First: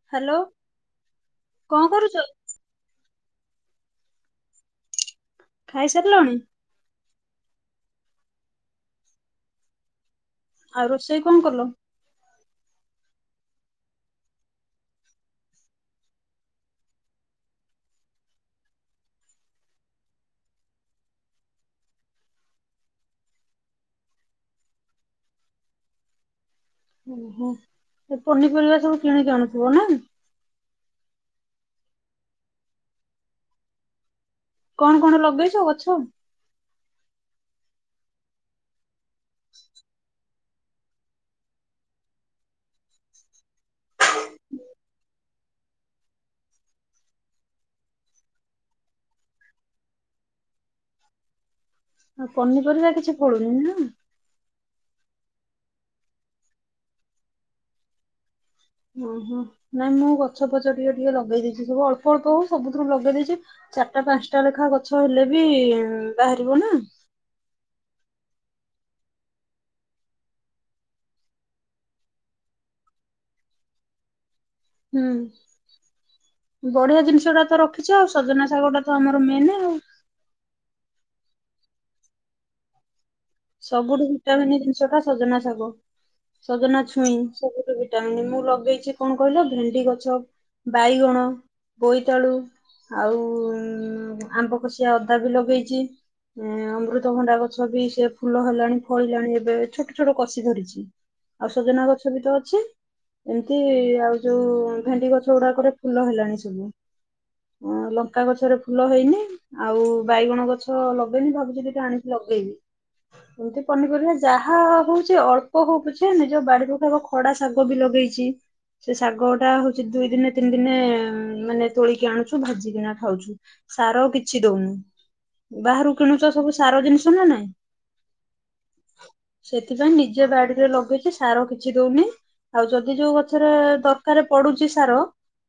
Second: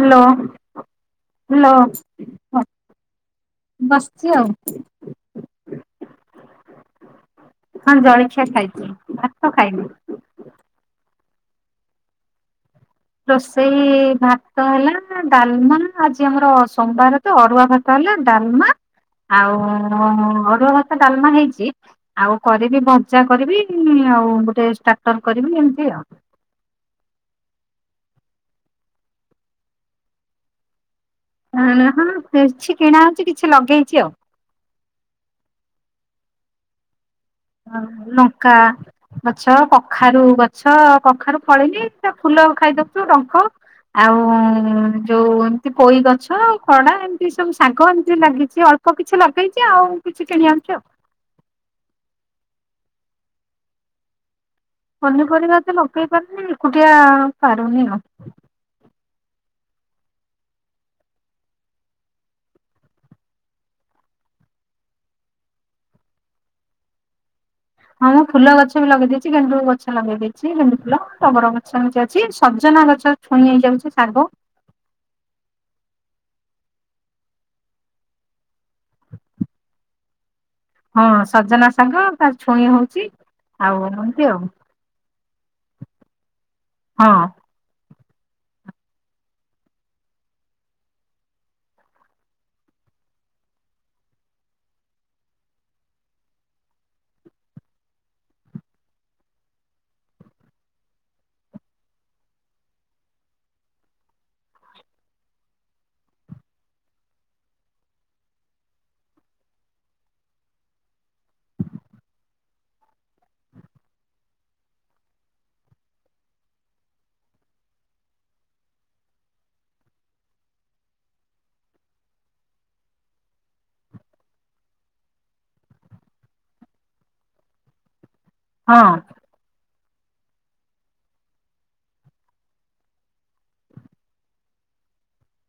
Hello hello hello କଣ କରୁଛ? ହ। ବସିଛି ଆଉ। ଖାଇ ସାରିଲଣି। ହଁ ଜଳଖିଆ ଖାଇଛି ଭାତ ଖାଇନି। ଆଉ ରୋଷେଇ କଣ କଲ। ରୋଷେଇ ଭାତ ହେଲା ଡାଲମା ଆଜି ଆମର ସୋମବାର ତ ଅରୁୁଆ ଭାତ ହେଲା ଡାଲମା ଆଉ ଅରୁଆ ଭାତ ଡାଲମା ହେଇଛି ଆଉ କରିବି ଭଜା କରିବି ଆଉ ଗୋଟେ ଷ୍ଟାଟର କରିବି ଏମିତି ଆଉ। ଓହୋ ପନିପରିବା ସବୁ କିଣିକି ଆଣୁଥିବ ନା। ହଁ ହଁ କିଛି କିଣା ହଉଛି କିଛି ଲଗେଇଛି ଆଉ। କଣ କଣ ଲଗେଇଛ ଗଛ। ହଁ ଲଙ୍କା। ଗଛ କଖାରୁ ଗ ଗଛ କଖାରୁ ଫଳିନି ତା ଫୁଲ ଖାଇଦଉଛୁ ଡଙ୍କ ଆଉ ଯୋଉ ଏମିତି ପୋଇ ଗଛ ଆଉ ଖଡା ଏମିତି ସବୁ ଶାଗ ଏମିତି ଲାଗିଛି ଅଳ୍ପ କିଛି ଲଗେଇଛି ଆଉ କିଛି କିଣି ଆଣୁଛି ଆଉ। ଆଉ ପନିପରିବା କିଛି ଫଳୁନି ନା। ପନିପରିବା ତ ଲଗେଇ ପାରୁନି ଏକୁଟିଆ ପାରୁନି ଆଉ। ଓହୋ ନାଇଁ ମୁଁ ଗଛ ଫଛ ଟିକେ ଟିକେ ଲଗେଇ ଦେଇଛି ସବୁ ଅଳ୍ପ ଅଳ୍ପ ହଉ ସବୁଥିରୁ ଲଗେଇ ଦେଇଛି ଚାରଟା ପାଞ୍ଚଟା ଲେଖା ଗଛ ହେଲେ ବି ବାହାରିବ ନା। ହଁ ମୁଁ ଫୁଲ ଗଛ ବି ଲଗେଇ ଦେଇଛି ଗେଣ୍ଡୁ ଗଛ ଲଗେଇ ଦେଇଛି ଗେଣ୍ଡୁ ଫୁଲ ଟଗର ଗଛ ଏମିତି ଅଛି ସଜନା ଗଛ ଛୁଇଁ ହେଇଯାଉଛି ଶାଗ। ହୁଁ ବଢିଆ ଜିନିଷ ଟା ତ ରଖିଛ ଆଉ ସଜନା ଶାଗ ଟା ତ ଆମର ମେନେ ଆଉ। ହଁ ସଜନା ଶାଗ ତାର ଛୁଇଁ ହଉଛି। ଆଉ ସବୁଠୁ ଏମିତି ଆଉ ଭିଟାମିନ ଜିନିଷଟା। ସଜନା ଶାଗ। ସଜନା ହଁ ଛୁଇଁ ସବୁଠୁ ଭି ମୁଁ ଲଗେଇଛି କଣ କହିଲ ଭେଣ୍ଡି ଗଛ ବାଇଗଣ ବୋଇତାଳୁ ଆଉ ଉମ ଆମ୍ବ ଖଷିଆ ଅଦା ବି ଲଗେଇଛି ଅମୃତଭଣ୍ଡା ଗଛ ବି ସେ। ଫୁଲ ହେଲାଣି ଫଳିଲାଣି ଏବେ ଛୋଟ ଛୋଟ କଷି ଧରିଛି ଆଉ ସଜନା ଗଛ ବି ତ ଅଛି ଏମିତି ଆଉ ଯୋଉ ଭେଣ୍ଡି ଗଛ ଗୁଡାକରେ ଫୁଲ ହେଲାଣି ସବୁ ଅ ଲଙ୍କା ଗଛରେ ଫୁଲ ହେଇନି ଆଉ ବାଇଗଣ ଗଛ ଲଗେଇନି ଭାବୁଛି ଦି ଟା ଆଣିକି ଲଗେଇବି। ଏମିତି ପନିପରିବା ଯାହା ହଉଛି ଅଳ୍ପ ହଉ ପଛେ ନିଜ ବାଡିରୁ ଖାଇବା ଖଡା ଶାଗ ବି ଲଗେଇଛି ସେ ଶାଗ ଟା ହଉଛି ଦୁଇ ଦିନେ ତିନି ଦିନେ ମାନେ ତୋଳିକି ଆଣୁଛୁ ଭାଜିିକିନା ଖାଉଛୁ ସାର କିଛି ଦଉନି ବାହାରୁ କିଣୁଛ ସବୁ ସାର ଜିନିଷ ନା ନାଇଁ। ହଁ। ସେଥିପାଇଁ ନିଜେ ବାଡିରେ ଲଗେଇଛି ସାର କିଛି ଦଉନି ଆଉ ଯଦି ଯୋଉ ଗଛରେ ଦରକାର ପଡୁଛି ସାର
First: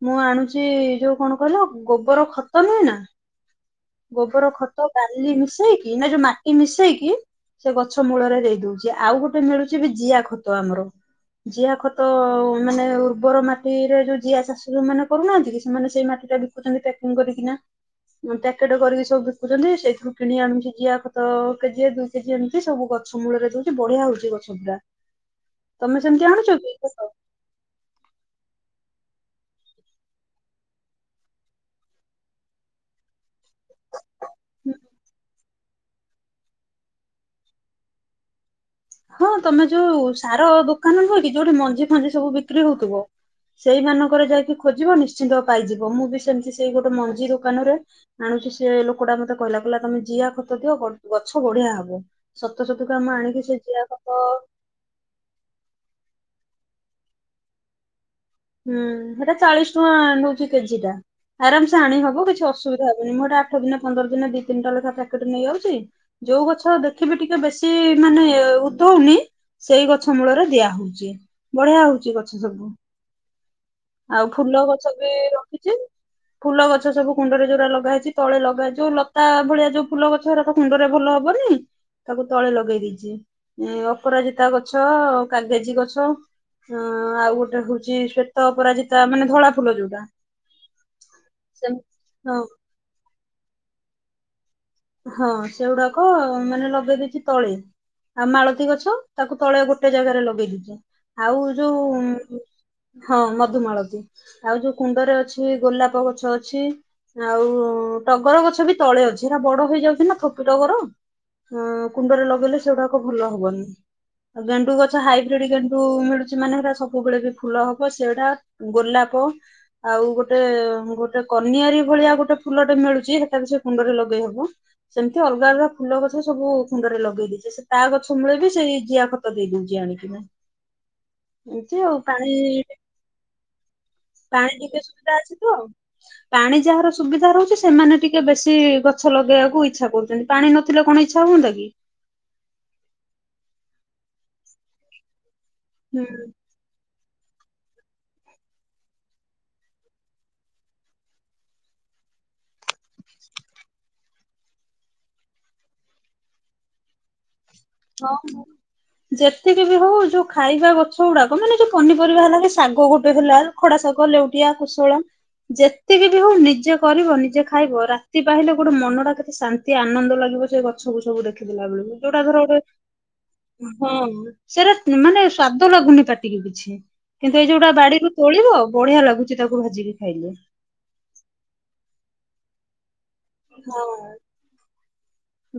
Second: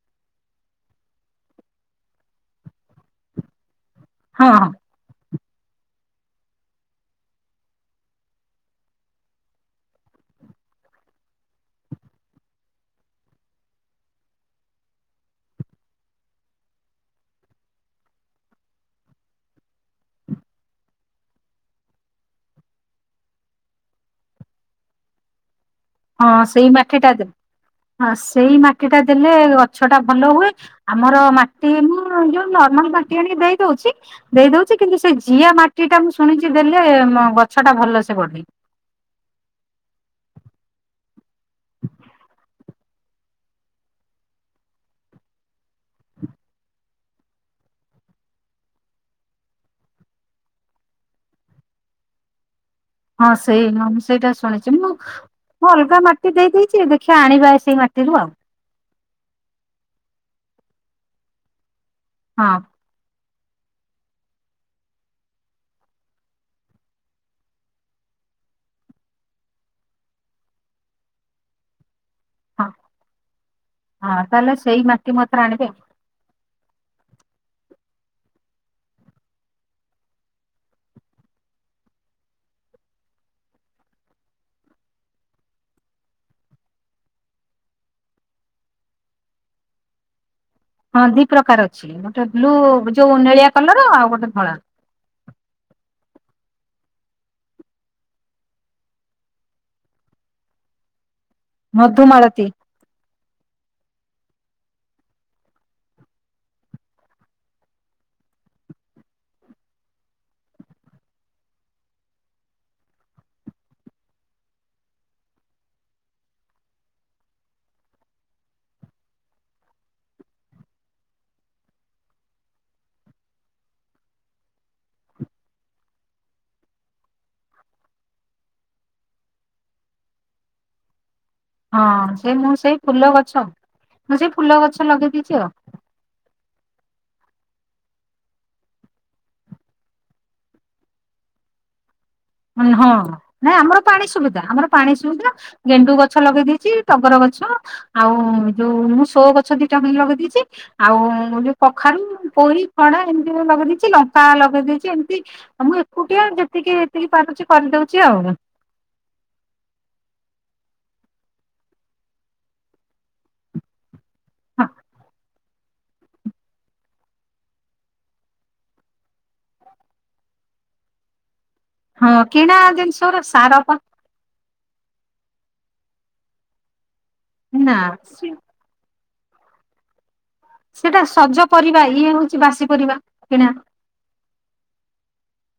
ମୁଁ ଆଣୁଛି ଯୋଉ କଣ କହିଲ ଗୋବର ଖତ ନୁହେଁ ନା। ଗୋବର ହଁ ହଁ ଖତ ବାଲି ମିଶ ମିଶେଇକି ନା ଯୋଉ ମାଟି ମିଶେଇ କି ସେ ଗଛ ମୂଳରେ ଦେଇ ଦଉଛି ଆଉ ଗୋଟେ ମିଳୁଛି ବି ଜିଆ ଖତ ଆମର ଜିଆ ଖତ ମାନେ ଉର୍ବର ମାଟିରେ ଯୋଉ ଜିଆ ଚାଷ ଯୋଉମାନେ କରୁନାହାନ୍ତି କି ସେମାନେ ସେଇ ମାଟି ଟା ବିକୁଛନ୍ତି ପ୍ୟାକିଙ୍ଗ କରିକିନା ପ୍ୟାକେଟ କରିକି ସବୁ ବିକୁଛନ୍ତି ସେଇଥିରୁ କିଣି ଆଣୁଛି ଜିଆ ଖତ। କେଜି ଦୁଇ କେଜି ଏମିତି ସବୁ ଗଛ ମୂଳରେ ଦଉଛି ବଢିଆ ହଉଛି ଗଛ ଗୁଡା। ହଁ ସେଇ ମାଟିଟା ଦେ ହଁ ସେଇ ମାଟିଟା। ଦେଲେ ଗଛ ଟା ଭଲ ହୁଏ ଆମର ମାଟି ମୁଁ ଯୋଉ ନର୍ମାଲ ମାଟି ଆଣି ଦେଇ। ଉଚି ଦେଇଦଉଛି କିନ୍ତୁ ସେ ଜିଆ ମା ମାଟି ଟା ମୁଁ ଶୁଣିଛି ଦେଲେ ମ ଗଛଟା ଭଲ ସେ ବଢେ। ହଁ ତମେ ଯୋଉ ସାର ଦୋକାନ ନୁହେଁ କି ଯୋଉଠି ମଞ୍ଜି ଫଞ୍ଜି ସବୁ ବିକ୍ରି ହଉଥିବ ସେଇମାନଙ୍କରେ ଯାଇକି ଖୋଜିବ ନିଶ୍ଚିନ୍ତ ପାଇଯିବ ମୁଁ ବି ସେମିତି ସେଇ ଗୋଟେ ମଞ୍ଜି ଦୋକାନରେ ଆଣୁଛି ସେ ଲୋକଟା ମତେ କହିଲା କହିଲା ତମେ ଜିଆ ଖତ ଦିଅ ଗ ଗଛ ବଢିଆ ହବ ସ ଖତ ସବୁ କୁ ହଁ ଆଣିକି ସେ। ସେଇ ମୁଁ ସେଇଟା ଶୁଣିଛି ମୁଁ ଅଲଗା ମା ଟି ଦେଇଛି ଦେଖିବା ଆଣିବା ଏ ସେଇ ମାଟିରୁ ଆଉ। ହଁ ସେଟା ଚାଳିଶ ଟଙ୍କା ନଉଛି କେଜି ଟା ଆରାମ। ଜାଣି ହବ କିଛି ହଁ ଅସୁବିଧା ହବନି ମୁ। ଆଠ ଦିନ ପନ୍ଦର ଦିନ ଦି ତିନିଟା ଲେଖା ପ୍ୟାକେଟ ନେଇଯାଉଛି ଯୋଉ ଗଛ ଦେଖିବି ଟିକେ ବେଶି ମାନେ ଉଧଉନି ସେଇ ଗଛ ମୂଳରେ ଦିଆ ହଉଛି ବଢିଆ ହଉଛି ଗ ଅଛି ହଁ ସବୁ ହଁ ଆଉ ତାହେଲେ ଫୁଲ ସେଇ ଗଛ ବି ମାଟି ମତରେ ଆଣିବେ। ରଖିଛି। ଫୁଲ ଗଛ ସବୁ କୁଣ୍ଡରେ ଯୋଉା ଲଗା ହେଇଛି ତଳେ ଲଗାହେଇଛିଉ ଲତା ଭଳିଆ ଯୋଉ ଫୁଲ ଗଛ ହେରା ତ କୁଣ୍ଡ ରେ ଭଲ ହବନି ତାକୁ ତଳେ ଲଗେଇ ଦେଇଛି ଏ ଅପରାଜିତା ଗଛ କାଗେଜି ଗଛ ଅ ଆଉ ଗୋଟେ ହଉଛି। ଶ୍ଵେତ ଅପରାଜିତା ମାନେ ଧଳା ଫୁଲ ଯୋଉଟା। ହଁ ଦି ପ୍ରକାର ସେ ଅଛି ଗୋଟେ ହଁ ବ୍ଲୁ ଯୋଉ ନଳିଆ। କଲର ଆଉ ଗୋଟେ ଧଳା। ହଁ ସେଗୁଡାକ ମାନେ ଲଗେଇ ଦେଇଛି ତଳେ ଆଉ ମାଳତୀ ଗଛ ତାକୁ ତଳେ ଗୋଟେ ଜାଗାରେ ଲଗେଇ ଦେଇଛି। ଆଉ ଯୋଉ। ମଧୁମାଳତୀ ହଁ ମଧୁମାଳତୀ ଆଉ ଯୋଉ କୁଣ୍ଡରେ ଅଛି ଗୋଲାପ ଗଛ ଅଛି ଆଉ ଟଗର ଗଛ ବି ତଳେ ଅଛି ଏଟ ବଡ। ହେଇଯାଉଛି ନା ଥୋପଟର କୁଣ୍ଡରେ ଲଗେଇଲେ ସେଗଟାକ ଭଲ ହବନି। ଆ ଗେଣ୍ଡୁ ଗଛ ହାଇବ୍ରିଡ ଗେଣ୍ଡୁ ମିଳୁଛି। ମାନେ ହେଟା ସବୁବେଳେ ବି ଫୁଲ ହବ ସେଟା ଗୋଲାପ ଆଉ ଗୋଟେ ଗୋଟେ କନିଆରୀ ଭଳିଆ ଗୋଟେ ଫୁଲଟେ ମିଳୁଛି ସେଟା ବି ସେ କୁଣ୍ଡରେ ଲଗେଇ ହବ। ସେମିତି ଅଲଗା ଅଲଗା ଫୁଲ ଗଛ ସବୁ ଖୁଣ୍ଡରେ ଲଗେଇ ଦେଇଛି ସେ ତା ଗଛ ମୂଳେ ବି ସେଇ ଜିଆ ଖତ ଦେଇଦଉଛି ଆଣିକନା। ଆଉ ହଁ ସେ ପାଣି ମୁଁ ସେଇ ଫୁଲ ଗଛ ମୁଁ ସେଇ ଫୁଲ ପାଣି ଗଛ ଟିକେ ଲଗେଇ ସୁବିଧା ଦେଇଛି ଅଛି ଆଉ ତୁ ଆ ପାଣି ଯାହାର ସୁବିଧା ରହୁଛି। ସେମାନେ ଟିକେ ବେଶି ଗଛ ଲଗେଇବାକୁ। ଇଚ୍ଛା କରୁଛନ୍ତି ପାଣି ନଥିଲେ କଣ ଇଚ୍ଛା ହୁଅନ୍ତା କି? ହଁ ନାଇଁ ଆମର ପାଣି ସୁବିଧା ଆମର ପାଣି ସୁବିଧା। ଗେଣ୍ଡୁ ହୁଁ ଗଛ ଲଗେଇ ଦେଇଛି। ଶଗର ଗଛ ଆଉ ଯୋଉ ମୁଁ ସୋ ଗଛ ଦିଟା ପାଇଁ ଲଗେଇ ଦେଇଛି। ଆଉ ଯୋଉ କଖାରୁ ପୋଇ ଫଣା ଏମିତି ଲଗେଇ ଦେଇଛି ଲଙ୍କା ଲଗେଇ ଦେଇଛି। ଏମିତି ମୁଁ ଏକୁଟିଆ ଯେତିକି। ସୋରୁଛି। ହଁ ଯେତିକି ବି ହଉ ଯୋଉ ଖାଇବା କଥା। ସବଗୁଡାକ ମାନେ ଯୋଉ ପନିରିବା ହେଲା କି ଶାଗ ଗୋଟେ ହେଲା ଖଡା ଶାଗ ଲେଉଟିଆ ହଁ କୁଶଳ ଯେ ଏତିକି ବି ହଉ ନିଜେ କରିବ ନିଜେ ଖାଇବ ରାତି ପାହିଲଲେ ଗୋଟେ ମନ ଟା କେତେ ଶାନ୍ତି ଆନନ୍ଦ ଲାଗିବ ସେ ଗଛ ଗୁଛକୁୁ ଦେଖି ଥିଲାଳେ ମୁଁ ଯଉଟାର ଦିନିଷ ର ସାରା ପ ସେଇଟା ମାନେ ସ୍ଵାଦ ଲାଗୁନି ପାଟିକି କିଛି କିନ୍ତୁ ଏଇ ଯୋଉଟା ନା ବାଡି ରରୁ ସେ- ତୋଳିବ ବଢିଆ ଲାଗୁଛି। ତାକୁ ଭାଜିକି ଖାଇଲେ। ସେଇଟା ସଜ ପରିବା ଇଏ ହଉଚି ବାସି ପରିବା। କିଣା ହଁ।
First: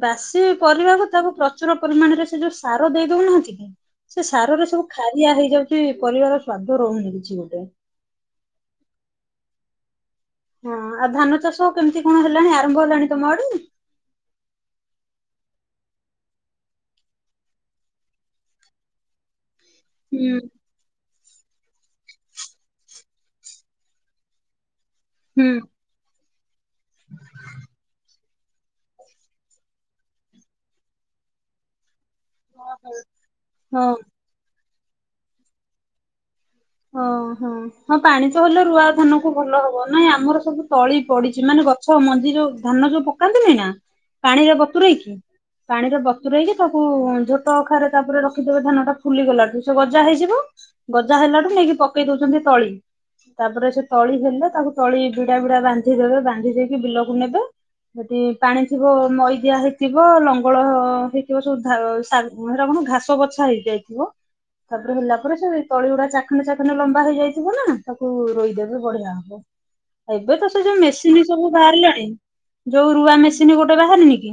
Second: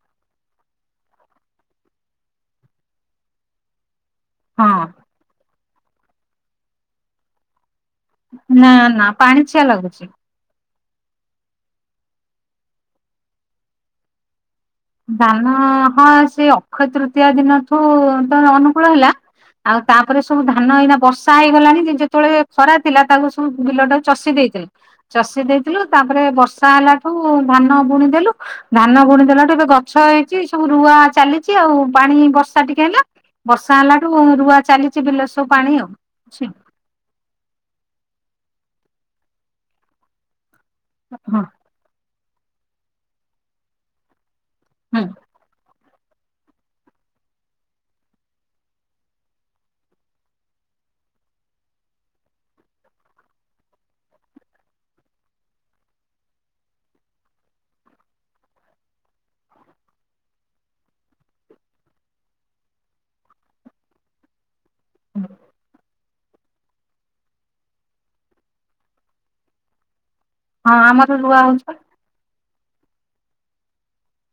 ବାସି ପରିବାକୁ ତାକୁ ପ୍ରଚୁର ପରିମାଣରେ ସେ ଯୋଉ ସାର ଦେଇ ଦଉନାହାନ୍ତି କି? ସେ ସାରରେ ହଁ ସବୁ ଖାଲିଆ ହେଇଯାଉଚି। ସେ ପରିବାର ସ୍ଵାଦ ରହୁନି କିଛି ଗୋଟେ ନା ନା ପାଣି ଚିଆ ଲାଗୁଚି। ହଁ ଆଉ ଧାନ ଚାଷ କେମିତି କଣ ହେଲାଣି, ଆରମ୍ଭ ହେଲାଣି ତମ ଆଡେ? ଦାନ ହଁ ସେ ଅକ୍ଷୟ ତୃତୀୟା ଦିନଠୁ ତ ଅନୁକୂଳ ହେଲା। ଆଉ ତାପରେ ସବୁ ହୁଁ ଧାନ ଏଇନା ବର୍ଷା ହେଇ ହେଲାଣି ଯେ ଯେତେବେଳେ ଖରା ଥିଲା ତାକୁ ସବୁ ବିଲ ଟା ଚଷି ଦେଇଥିଲା। ଚଷି ହୁଁ। ଦେଇଥିଲୁ ତାପରେ ବର୍ଷ ଷା ହେଲାଠୁ ଧାନ ବୁଣିଦେଲୁ। ଧାନ ବୁଣି ଦେଲା ଠୁ ଗଛ ହେଇଚି ସବୁ ରୁଆ ଚାଲିଛି ଆଉ। ପାଣି ବର୍ଷା ଟିକେ ହେଲା, ବର୍ଷା ହଁ ହେଲାଠୁ ରୁଆ ଚାଲି କିଛି ବିଲ ସବୁ ପାଣି ଆଉ ଅଛି। ଓହୋ। ହଁ ପାଣି ତ ହେଲେ ରୁଆ ଧାନକୁ ଭଲ ହବ ନାଇଁ ଆମର ସବୁ ତଳି ହଁ ପଡିଚି ମାନେ ଗଛ ମ ଯୋଉ ଧାନ ଯଉ ପକାନ୍ତି ନାଇଁ ନା? ପାଣିର ହୁଁ ବତୁରଇକି ପାଣିର ବତ ତରେଇକି ତାକୁ ଝୋଟ ଅଖାରେ ତାପରେ ରଖିଦେବେ ଧାନ ଟା ଫୁଲି ଗଲାଠୁ, ସେ ଗଜା ହେଇଯିବ ଗଜା ହେଲା ତାରେ ନେଇକି ପକେଇ ଦଉଚନ୍ତି ତଳି, ତାପରେ ସେ ତଳି ହେଲେ ତାକୁ ତଳି ଭିଡା ଭିଡା ବାନ୍ଧି ଦେବେ, ବାନ୍ଧି ଦେଇକି ବିଲକୁ ନେବେ। ସେଠୁ ପାଣି ଥିବ ମଇଦିଆ ହେଇଥିବ, ଲଙ୍ଗଳ ହେଇଥିବ ସବୁ ହେରା କଣ ଘାସ ବଛା ହେଇଯାଇଥିବ। ତାପରେ ହେଲା ପରେ ସେ ତଳି ଗୁଡା ଚା ଖାନ ଚାଖଣ୍ଡ ଲମ୍ବା ହେଇଯାଇଥିବ ନା ତାକୁ ରୋଇଦେବେ ବଢିଆ ହବ। ଏବେ ତ ସେ ହଁ ଯୋଉ ଆମର ମେସିନ୍ ରୁଆ ସବୁ ହଉଛି ପା ବାହାରିଲାଣି। ଯୋଉ ରୁଆ ମେସିନ୍ ଗୋଟେ ବାହାରିନି କି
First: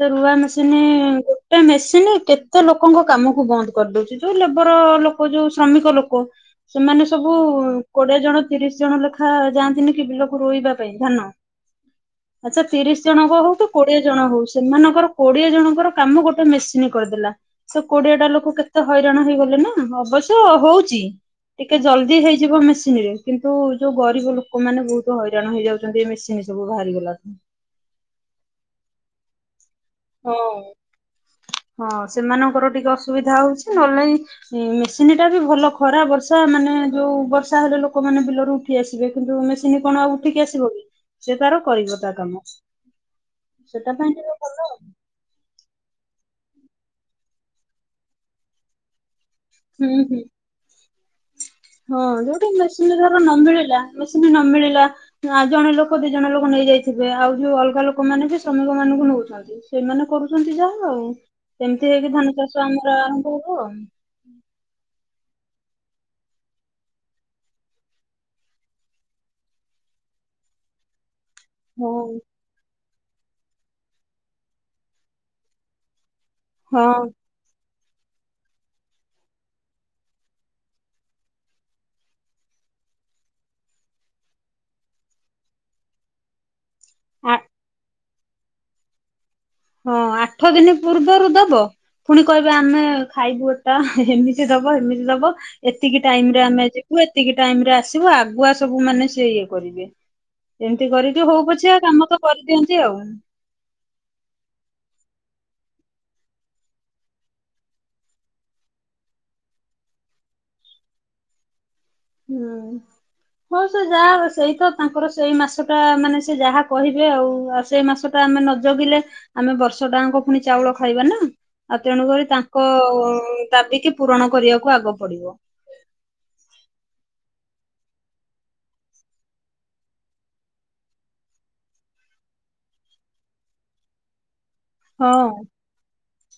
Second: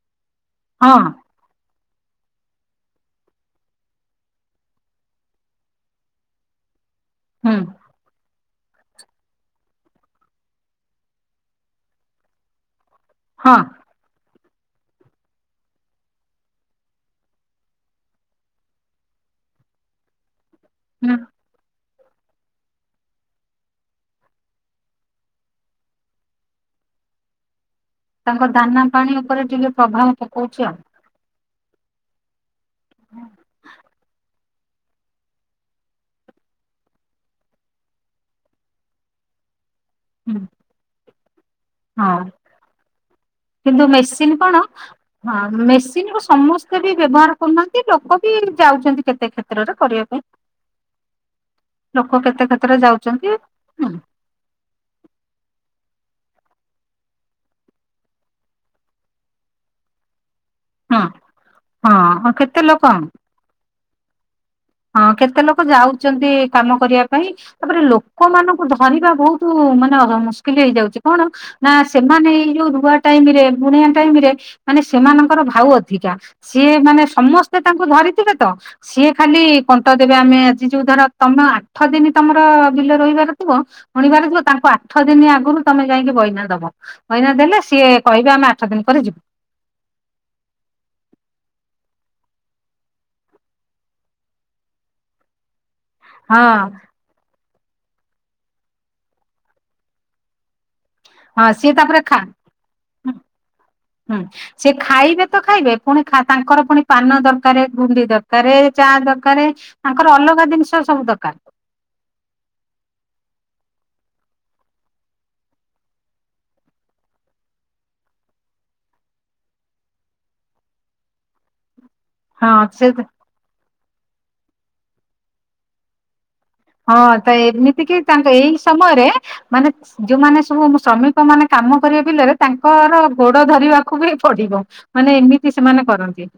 ସେ ରୁଆ ମେ ମସିନି ହଁ ଗୋଟେ ମେସିନି କେତେ ଲୋକଙ୍କ କାମକୁ ବନ୍ଦ କରିଦଉଚି, ଯୋଉ ଲେବର ଲୋକ ଯୋଉ ଶ୍ରମିକ ଲୋକ ସେମାନେ ସବୁ ହୁଁ କୋଡିଏ ଜଣ ତିରିଶ ଜଣ ଲେଖା ଯାଆନ୍ତିନି କି ବିଲକୁ ରୋଇବା ପାଇଁ ଧାନ, ଆଚଛା ତିରିଶ ଜଣଙ୍କ ହଉ ହଁ। କି କୋଡିଏ ଜଣ ହଉ ସେମାନଙ୍କର କୋଡିଏ ଜଣଙ୍କର କାମ ଗୋଟେ ମେସିନ୍ କରିଦେଲା। ସେ କୋଡିଏ ଟା ଲୋକ କେତେ ହଇରାଣ ହେଇଗଲେ ନା ଅବଶ୍ୟ। ତ ହଉଚି ହୁଁ ଟିକେ ଜଲଦି ହେଇଯିବ ମେସିନ ରେ, କିନ୍ତୁ ଯୋଉ ଗରିବ ଲୋକ ମାନେ ବହୁତ ହଇରାଣ ହେଇଯାଉଚନ୍ତି ଏ ମେସିନ ସବୁ ବାହାରିଗଲାଣୁ। ତାଙ୍କ ଦାନା ପାଣି ଉପରେ ଟିକେ ପ୍ରଭାବ ପକଉଛି ହଁ। ଆଉ। ହଁ ସେମାନଙ୍କର ଟିକେ ଅସୁବିଧା ହଉଛି ନହେଲେ ନାହିଁ। ମେସିନ୍ ଟା ବି ଭଲ ଖରା ବର୍ଷା ମାନେ ଯୋଉ ବର୍ଷା ହେଲେ ଲୋକମାନୋନ ବିଲରୁ ଉଠି ଆସିବେ କିନ୍ତୁ ମେ ମେସିନ କଣ ଆଉ ହୁଁ ଉଠିକି ଆସିବ କି ସେ ତାର କରିବ ତା ହଁ। କାମ କିନ୍ତୁ ସେଟା ପାଇଁ ମେସିନ୍ ଟିକେ କଣ ଭଲ ଆଉ। ହଁ ମେସିନ ରୁ ସମସ୍ତେ ବି ବ୍ୟବହାର କରୁନାହାନ୍ତି। ଲୋକ ବି ଯାଉଛନ୍ତି। କେତେ କ୍ଷତ୍ ତ୍ରରେ ହୁଁ କରିବା ହୁଁ। ପାଇଁ। ହଁ ଲୋକ କେତେ ଯୋଉଠି କ୍ଷେତ୍ରରେ ମେସିନ ଧର ନ ଯାଉଛନ୍ତି। ମିଳିଲା ମେସିନ ନ ମିଳିଲା। ଆ ଜଣେ ଲୋ କ ଦି ଜଣ ଲୋକ ନେଇ ଯାଇଥିବେ। ଆଉ ଯୋଉ ଅଲଗା ଲୋକମାନେ ବି ଶ୍ରମିକ ମାନଙ୍କୁ ନଉଛନ୍ତି ସେମାନେ କରୁ ଚନ୍ତି ଯାହା। ହଁ ଆଉ ସେମିତି ହଁ ହେଇକି ହଁ ଧାନ ଚାଷ କେତେ ଆମର ଲୋକ ଆରମ୍ଭ ହବ। ହଁ କେତେ ଲୋକ ଯାଉଛନ୍ତି କାମ କରିବା ପାଇଁ। ତାପରେ ଲୋକମାନଙ୍କୁ ଧରିବା ବହୁତ ମାନେ ମୁସ୍କିଲ ହେଇଯାଉଛି। କଣ? ନା ହଁ ସେମାନେ ଏଇ ଯୋଉ ରୁଆ ଟାଇମ ରେ ବୁଣିବା ଟାଇମ ରେ ମାନେ ସେମାନଙ୍କର ଭାଉ ଅଧିକା। ସିଏ ମାନେ ହଁ ସମସ୍ତେ। ତାଙ୍କୁ ଧରିଥିବେ ତ ସିଏ ଖାଲି କଣ୍ଟ ଦେବେ। ଆମେ ଆଜି ଯୋଉ ଧର ତମେ ଆଠ ଦିନ ତମର ବିଲ ରଇବାର ଥିବ ବୁଣିବାର ଥିବ। ତାଙ୍କୁ ଆଠ ଦିନ ଆଗରୁ ତମେ ଯାଇକି ବଇନା ଦବ। ବଇନା ଆ ଦେଲେ ସିଏ କହିବେ ଆମେ ଆଠ ଦିନ ପରେ ଯିବୁ। ହଁ ଆଠ ଦିନ ପୂର୍ବରୁ ଦବ। ପୁଣି କହିବେ ଆମେ ଖାଇବୁ ଏଟା ଏମିତି ଦବ ଏମିତି ଦବ। ଏତିକି ଟାଇମ ରେ ହଁ ଆମେ ଯିବୁ ଏତିକି ଟାଇମ ରେ ଆସ୍ ଆସିବ ଆଗୁଆ ସବୁ ମାନେ ସେ ଇଏ କରିବେ ଏମତି। ଏ କରିକି ହଉ ହଁ ପଛ ସିଏ ଆ ତାପରେ କାମ ତ ଖା କରିଦିଅନ୍ତି ଆଉ। ହୁଁ ସେ ଖାଇବେ ତ ଖାଇବେ। ପୁଣି ଖା ତାଙ୍କର ପୁଣି ପାନ ଦରକାର ଗୁଣ୍ଡି ଦରକାର। ଚା ଦରକାର ତାଙ୍କର ଅଲଗା ଜିନିଷ ସବୁ ଦରକାର। ହୁଁ ହଉ ସେ ଯାହା ସେଇ ତ ତାଙ୍କର ସେଇ ମାସ ଟା ମାନେ ସେ ଯାହା କହିବେ। ଆଉ ଆଉ ସେଇ ମାସ ଟା ଆମେ ନ ଜଗିଲେ ଆମେ ବର୍ଷ ଟାଙ୍କ ପୁଣି ଚାଉଳ ଖାଇବା ନା। ଆଉ ତେଣୁକରି ହଁ ତାଙ୍କ ସେ ଦାବିକି ପୂରଣ କରିବାକୁ ଆଗ ପଡିବ। ହଁ ତ ଏମିତି କି ତାଙ୍କ ଏଇ ସମୟରେ ମାନେ ଯୋଉମାନେ ସବୁ ଶ୍ରମିକ ମାନେ କାମ କରିବେ ବିଲରେ ତାଙ୍କର ଗୋଡ ଧରିବାକୁ ବି ପଡିବ। ହଁ। ମାନେ ଏମିତି ସେମାନେ କରନ୍ତି।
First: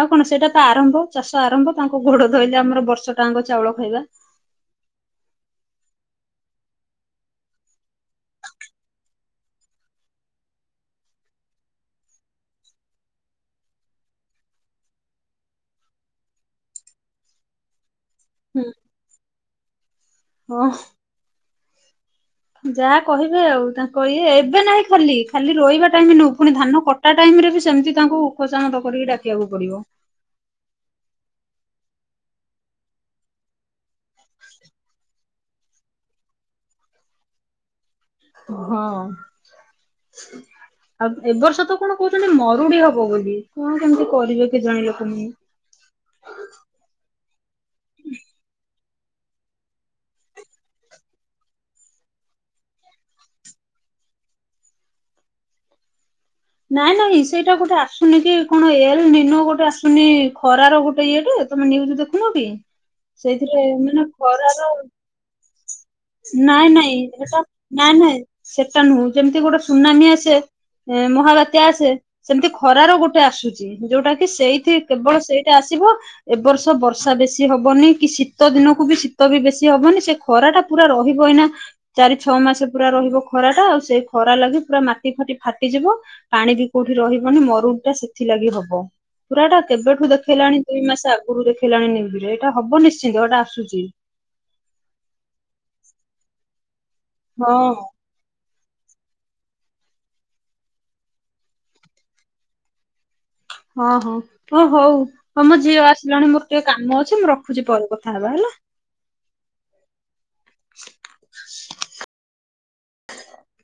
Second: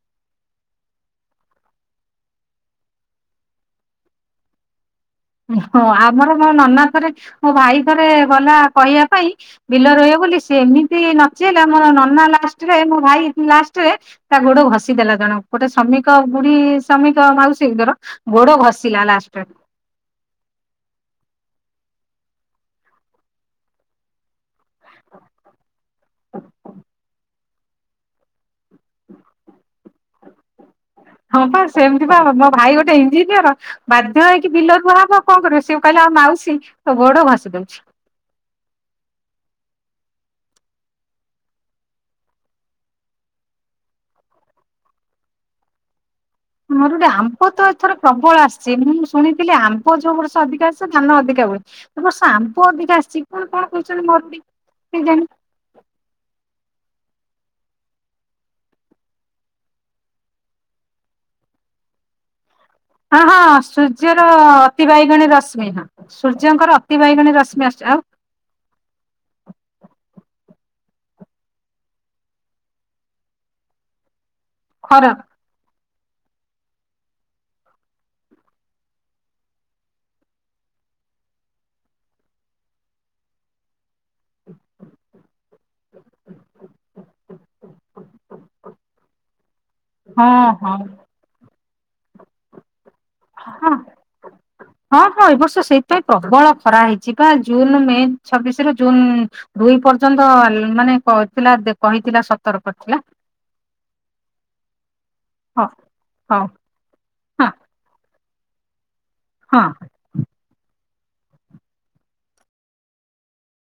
ଆଉ କଣ ସେଇଟା ତ ଆରମ୍ଭ ଚାଷ ଆରମ୍ଭ। ତାଙ୍କ ଗୋଡ ଧୋଇଲେ ଆମର ବର୍ଷ ଟାଙ୍କ ଚାଉଳ ଖାଇବା। ହଁ ଆମର ମୋ ନନା ଥରେ ମୋ ଭାଇ ଥରେ ଗଲା କହିବା ପାଇଁ। ବିଲ ରୋଇବ ବୋଲି ସେ ଏମିତି ନଚେଇଲା ମୋ ନନା ଲାଷ୍ଟରେ ମୋ ଭାଇ ଲାଷ୍ଟରେ ତା ଗୋଡ ଘଷି ଦେଲା। ଜଣ ଗୋଟେ ଶ୍ରମିକ ବୁଢୀ ଶ୍ରମିକ ମାଉସୀ ଙ୍କର ଗୋଡ ହୁଁ। ଘଷିଲା ଲାଷ୍ଟ [unintelligible] ହଁ। ଯାହା କହିବେ ଆଉ ତାଙ୍କୁ ଇଏ ଏ ବା ନାଇଁ ଖାଲି। ଖାଲି ରୋଇବା ଟାଇମ ନୁ ପୁଣି ଧାନ କଟା ଟାଇମ ରେ ବିସେ ସେମତି ତାଙ୍କୁ ଖୋସାମତ କରିକି ଡାକିବାକୁ ପଡିବ। ହଁ ବା ସେମିତି ବା ମୋ ଭାଇ ଗୋଟେ ଇଞ୍ଜିନିୟର। ବାଧ୍ୟ ହେଇକି ବିଲରୁୁହବ କଣ କରିବ। ସେ କହିଲେ ଆଉ ମାଉସୀ ତୋ ଗୋଡ ଘସି ଦଉଛି। ହଁ [inaudible] ଆଉ ଏ ବର୍ଷ ତ କଣ କହୁଛନ୍ତି ମରୁଡି ହବ ବୋଲି। କଣ କେମିତି କରିବେ କେଜଣି ଲୋକ ମାନେ। ମରୁଡି ଆମ୍ବ ତ ଏଥର ପ୍ରବଳ ଆସିଛି ମୁଁ। ଶୁଣିଥିଲି ଆମ୍ବ ଯୋଉ ବର୍ଷ ଅଧିକ ଆସଛି ଧାନ ଅଧିକା ହୁଏ। ଏବର୍ଷ ଆମ୍ବ ଅଧିକା ଆସିଛି କଣ କଣ କହୁଛନ୍ତି ମରୁଡି କେଜାଣି? ନାଇଁ ନାଇଁ ସେଇଟା ଗୋଟେ ଆସୁନି କି କଣ ଏଲ ନିନୋ ଗୋଟେ। ଆସୁନି ଖରାର ଗୋଟେ ଇଏ ଟେ ତମେ ନ୍ୟୁଜ ଦେଖୁନ କି? ହଁ ହଁ ସେଇଥିରେ ମାନେ ସୂର୍ଯ୍ୟର ଖରାର ଅତି ବାଇଗଣୀ ରଶ୍ମି ହଁ। ନାଇଁ ସୂର୍ଯ୍ୟଙ୍କର ନାଇଁ ଅତି ବାଇଗଣୀ ସେଟା ରଶ୍ମି ଆସୁଛି ନାଇଁ ଆଉ ନାଇଁ ସେଟା ନୁହଁ ଯେମିତି ଗୋଟେ ସୁନାମି ଆସେ ହଁ ମ। ମହାବାତ୍ୟା ଆସେ ସେମିତି ଖରାର ଗୋଟେ ଆସୁଛି ଯୋଉଟା ସେଇଠ ଖରା କେବଳ ସେଇଟା ଆସିବ। ଏବ ବର୍ଷ ବର୍ଷା ବେଶି ହବନି କି ଶୀତ ଦିନକୁ ବି ଶୀତ ବି ବେଶୀ ହବନି ସେ ଖରା ଟା ପୁରା ରହିବ ଏଇନା ଚାରି ଛଅ ମାସ ପୁରା ରହିବ ଖରା ଟା ଆଉ ସେ ଖରା ଲାଗି ପୁରା ମାଟି ଖଟି ଫାଟିଯିବ। ପାଣି ବି କୋଉଠି ରହିବନି ମରୁନ୍ ଟା ସେଥିଲାଗି ହବ ପୁରା ଟା କେବେଠୁ ହଁ ଦେଖେଇଲାଣି ହଁ ଦୁଇ ମାସ ଆଗରୁ। ଖୋଣି ନିରେ ଏଟା ହବ ନିି? ହଁ ହଁ ହଁ ଏବ ବର୍ଷ ସେଇପାଇଁ ପ୍ରବଳ କରାହଇଛି [inaudible] ଯିବା ହଁ। ଜୁନ ମେ ଛବିଶ ର ଜୁନ ଦୁଇ ପର୍ଯ୍ୟନ୍ତ ମାନେଥିଲା କହିଥିଲା ସତର୍ କରିଥିଲା। ହଁ ହଁ ହ ହଉ ହଁ ମୋ ଝିଅ ଆସିଲାଣି ହଉ ମୋର ଟିକେ କାମ ଅଛି ମୁଁ ହଁ ରଖୁଛି ପରେ କଥା ହେବା ହେଲା। ଁ [inaudible] ହଁ। [inaudible]